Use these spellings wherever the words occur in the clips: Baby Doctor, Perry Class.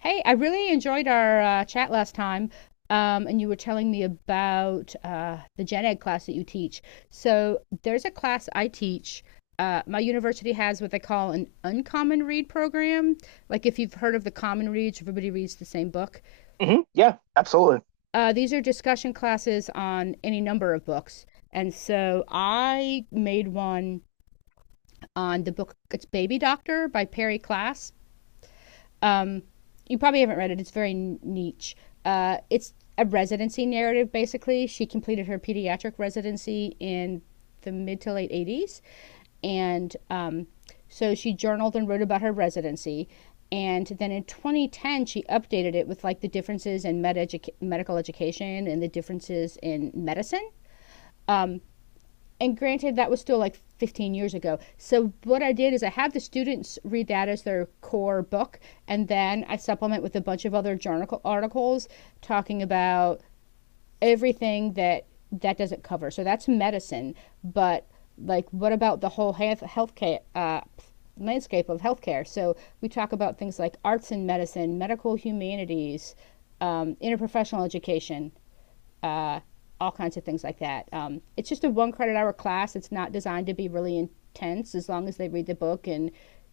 Hey, I really enjoyed our chat last time, and you were telling me about the gen ed class that you teach. So there's a class I teach. My university has what they call an uncommon read program. Like if you've heard of the common reads, everybody reads the same book. Yeah, absolutely. These are discussion classes on any number of books. And so I made one on the book, it's Baby Doctor by Perry Class. Um, you probably haven't read it. It's very niche. It's a residency narrative, basically. She completed her pediatric residency in the mid to late 80s. And So she journaled and wrote about her residency. And then in 2010, she updated it with like the differences in medical education and the differences in medicine. And granted, that was still like 15 years ago. So what I did is I have the students read that as their core book, and then I supplement with a bunch of other journal articles talking about everything that doesn't cover. So that's medicine, but like what about the whole healthcare landscape of healthcare? So we talk about things like arts and medicine, medical humanities, interprofessional education, uh, all kinds of things like that. It's just a one credit hour class. It's not designed to be really intense. As long as they read the book and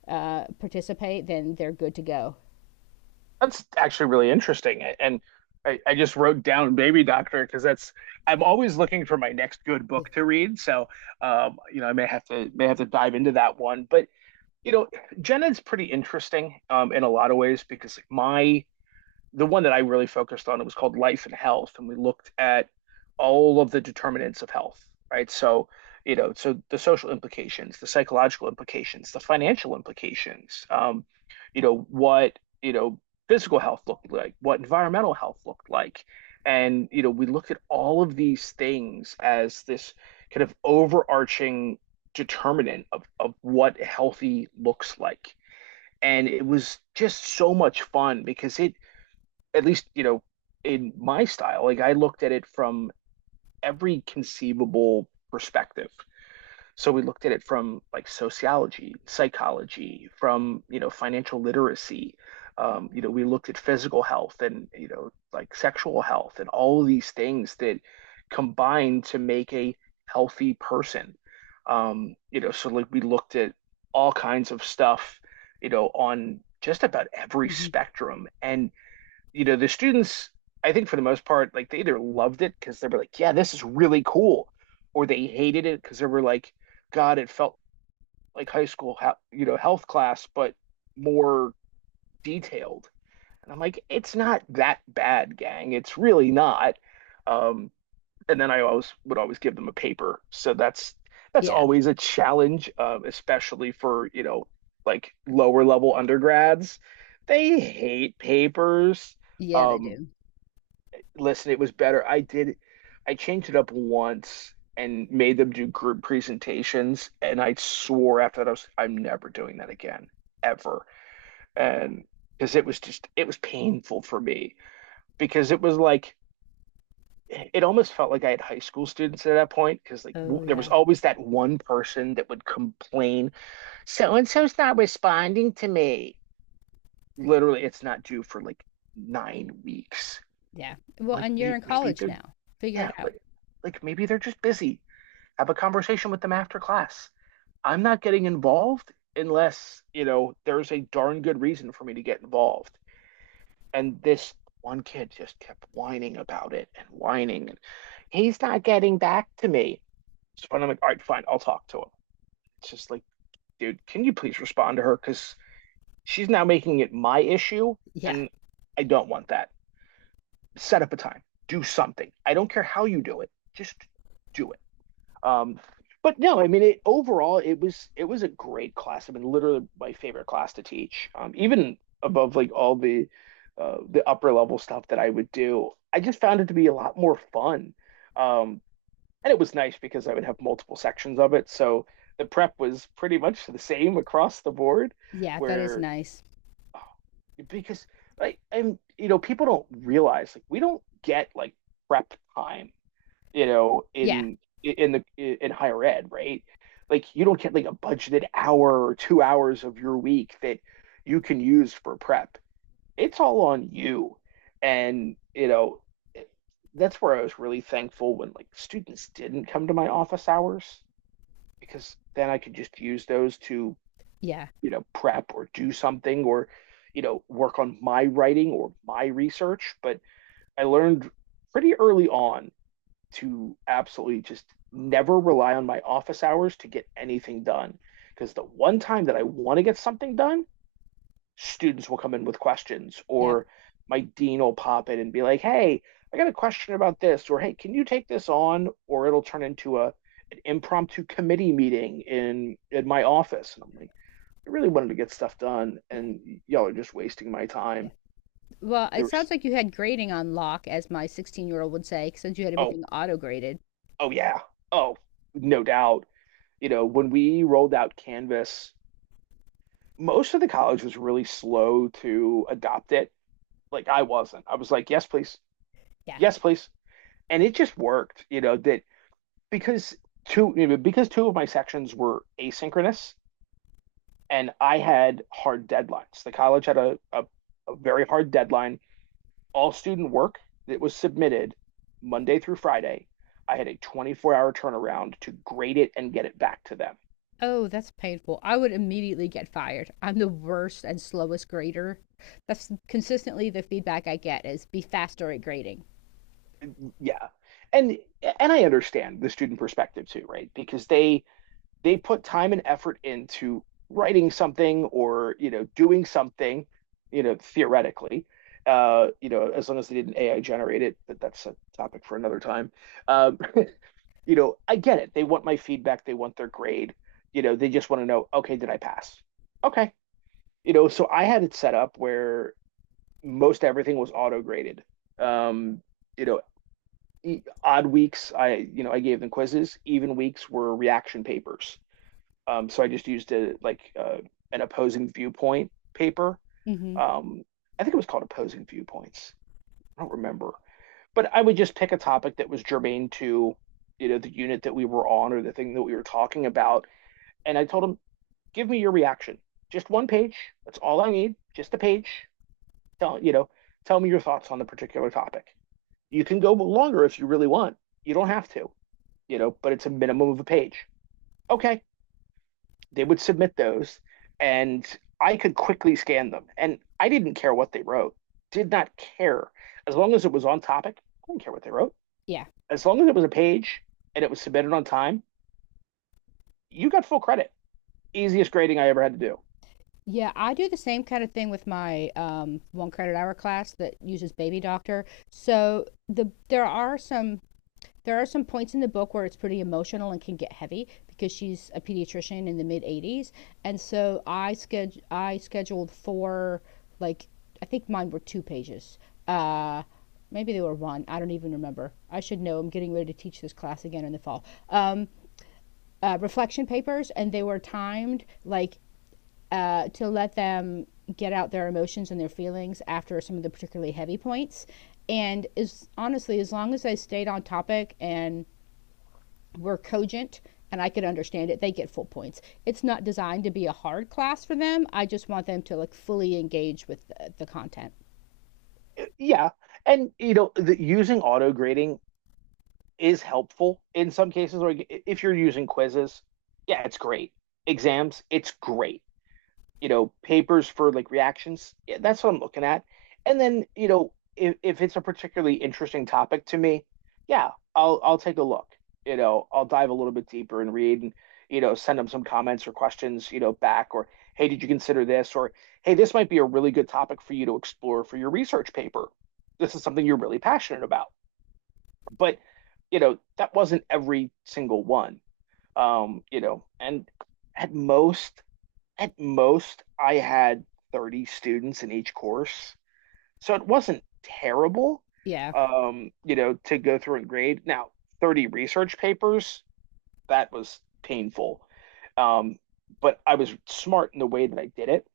participate, then they're good to go. That's actually really interesting. And I just wrote down Baby Doctor because that's I'm always looking for my next good book to read. So you know, I may have to dive into that one. But you know, Jenna's pretty interesting in a lot of ways because like my the one that I really focused on, it was called Life and Health, and we looked at all of the determinants of health, right? So, you know, so the social implications, the psychological implications, the financial implications, you know, what, you know, physical health looked like, what environmental health looked like. And, you know, we looked at all of these things as this kind of overarching determinant of what healthy looks like. And it was just so much fun because it, at least you know, in my style, like I looked at it from every conceivable perspective. So we looked at it from like sociology, psychology, from you know financial literacy, you know, we looked at physical health and you know like sexual health and all of these things that combine to make a healthy person. You know, so like we looked at all kinds of stuff, you know, on just about every hmm spectrum. And you know, the students, I think for the most part, like they either loved it because they were like, yeah, this is really cool, or they hated it because they were like, God, it felt like high school, you know, health class, but more detailed. And I'm like, it's not that bad, gang. It's really not. Um, and then I always would always give them a paper. So that's Yeah. always a challenge, especially for, you know, like lower level undergrads. They hate papers. Yeah, they Um, do. listen, it was better. I changed it up once and made them do group presentations, and I swore after that I'm never doing that again, ever. And because it was just, it was painful for me because it was like, it almost felt like I had high school students at that point because like Oh, w there was yeah. always that one person that would complain, so and so's not responding to me. Literally, it's not due for like 9 weeks. Yeah. Well, Like and you're maybe, in maybe college they're now. Figure it Yeah, out. like maybe they're just busy. Have a conversation with them after class. I'm not getting involved unless, you know, there's a darn good reason for me to get involved. And this one kid just kept whining about it and whining and he's not getting back to me. So I'm like, all right, fine, I'll talk to him. It's just like, dude, can you please respond to her? Because she's now making it my issue, Yeah. and I don't want that. Set up a time, do something. I don't care how you do it, just do it. Um, but no, I mean, overall, it was a great class. I mean, literally my favorite class to teach. Even above like all the upper level stuff that I would do, I just found it to be a lot more fun. Um, and it was nice because I would have multiple sections of it, so the prep was pretty much the same across the board. Yeah, that is Where nice. because like I'm, you know, people don't realize like we don't get like prep time, you know, Yeah. In higher ed, right? Like you don't get like a budgeted hour or 2 hours of your week that you can use for prep. It's all on you. And, you know, it- that's where I was really thankful when like students didn't come to my office hours, because then I could just use those to, Yeah. you know, prep or do something or, you know, work on my writing or my research. But I learned pretty early on to absolutely just never rely on my office hours to get anything done. Because the one time that I want to get something done, students will come in with questions, Yep. or my dean will pop in and be like, hey, I got a question about this, or hey, can you take this on? Or it'll turn into a an impromptu committee meeting in my office. And I'm like, I really wanted to get stuff done, Yeah. and y'all are just wasting my Yeah. time. Well, it There was sounds like you had grading on lock, as my 16-year-old would say, since you had oh, everything auto graded. oh yeah, oh, no doubt. You know, when we rolled out Canvas, most of the college was really slow to adopt it. Like I wasn't. I was like, yes, please, Yeah. yes, please, and it just worked. You know that because two of my sections were asynchronous, and I had hard deadlines. The college had a very hard deadline. All student work that was submitted Monday through Friday, I had a 24-hour turnaround to grade it and get it back to them. Oh, that's painful. I would immediately get fired. I'm the worst and slowest grader. That's consistently the feedback I get is be faster at grading. Yeah, and I understand the student perspective too, right? Because they put time and effort into writing something, or you know, doing something, you know, theoretically, you know, as long as they didn't AI generate it, but that's a topic for another time. um you know, I get it, they want my feedback, they want their grade. You know, they just want to know, okay, did I pass? Okay. You know, so I had it set up where most everything was auto graded. um you know, odd weeks I, you know, I gave them quizzes, even weeks were reaction papers. So I just used a, like an opposing viewpoint paper. hmm Um, I think it was called opposing viewpoints. I don't remember, but I would just pick a topic that was germane to, you know, the unit that we were on or the thing that we were talking about, and I told them, give me your reaction, just one page. That's all I need, just a page. Tell, you know, tell me your thoughts on the particular topic. You can go longer if you really want. You don't have to, you know, but it's a minimum of a page. Okay, they would submit those, and I could quickly scan them. And I didn't care what they wrote, did not care. As long as it was on topic, I didn't care what they wrote. Yeah. As long as it was a page and it was submitted on time, you got full credit. Easiest grading I ever had to do. Yeah, I do the same kind of thing with my one credit hour class that uses Baby Doctor. So the there are some There are some points in the book where it's pretty emotional and can get heavy because she's a pediatrician in the mid 80s. And so I scheduled four, like, I think mine were two pages. Uh Maybe they were one. I don't even remember. I should know. I'm getting ready to teach this class again in the fall. Reflection papers, and they were timed like to let them get out their emotions and their feelings after some of the particularly heavy points. And is honestly, as long as I stayed on topic and were cogent and I could understand it, they get full points. It's not designed to be a hard class for them. I just want them to like fully engage with the content. Yeah. And, you know, using auto grading is helpful in some cases. Like if you're using quizzes, yeah, it's great. Exams, it's great. You know, papers for like reactions. Yeah, that's what I'm looking at. And then, you know, if it's a particularly interesting topic to me, yeah, I'll take a look. You know, I'll dive a little bit deeper and read and, you know, send them some comments or questions, you know, back. Or hey, did you consider this? Or hey, this might be a really good topic for you to explore for your research paper. This is something you're really passionate about. But, you know, that wasn't every single one. You know, and at most at most I had 30 students in each course. So it wasn't terrible, Yeah. You know, to go through and grade. Now, 30 research papers, that was painful. Um, but I was smart in the way that I did it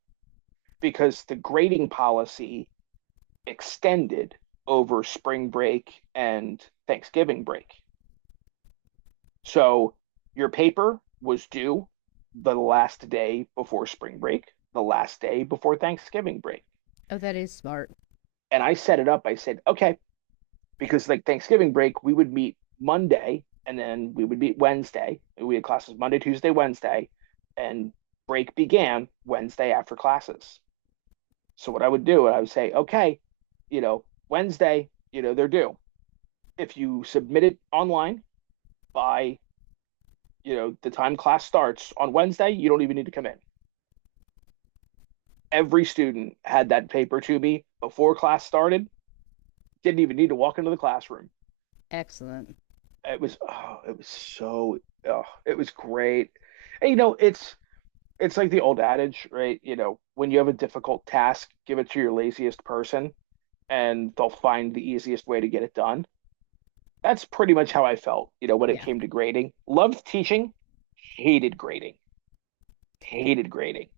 because the grading policy extended over spring break and Thanksgiving break. So your paper was due the last day before spring break, the last day before Thanksgiving break. Oh, that is smart. And I set it up. I said, okay, because like Thanksgiving break, we would meet Monday and then we would meet Wednesday. We had classes Monday, Tuesday, Wednesday, and break began Wednesday after classes. So what I would do, I would say, okay, you know, Wednesday, you know, they're due. If you submit it online by, you know, the time class starts on Wednesday, you don't even need to come in. Every student had that paper to me before class started. Didn't even need to walk into the classroom. Excellent. It was oh, it was great. And you know, it's like the old adage, right? You know, when you have a difficult task, give it to your laziest person and they'll find the easiest way to get it done. That's pretty much how I felt, you know, when it Yeah. came to grading. Loved teaching, hated grading, hated grading.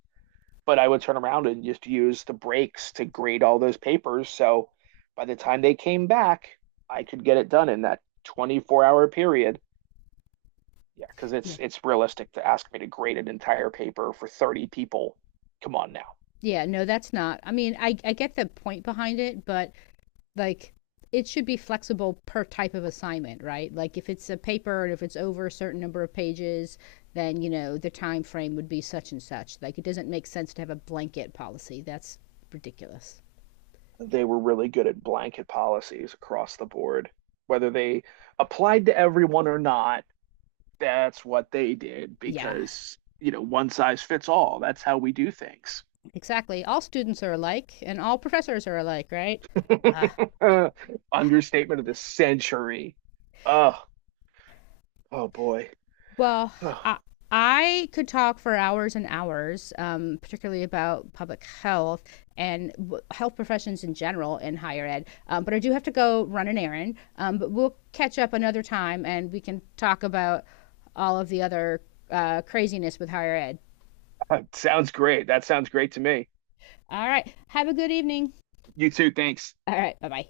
But I would turn around and just use the breaks to grade all those papers. So by the time they came back, I could get it done in that 24-hour period. Yeah, because Yeah. It's realistic to ask me to grade an entire paper for 30 people. Come on now. Yeah. No, that's not. I mean, I get the point behind it, but like it should be flexible per type of assignment, right? Like if it's a paper and if it's over a certain number of pages, then you know the time frame would be such and such. Like it doesn't make sense to have a blanket policy. That's ridiculous. They were really good at blanket policies across the board. Whether they applied to everyone or not, that's what they did Yeah. because, you know, one size fits all. That's how we do things. Exactly. All students are alike and all professors are alike, right? Uh, Understatement of the century. Oh, oh boy. Well, I, Oh, I could talk for hours and hours, particularly about public health and health professions in general in higher ed. But I do have to go run an errand. But we'll catch up another time and we can talk about all of the other craziness with higher ed. sounds great. That sounds great to me. All right. Have a good evening. You too. Thanks. All right. Bye bye.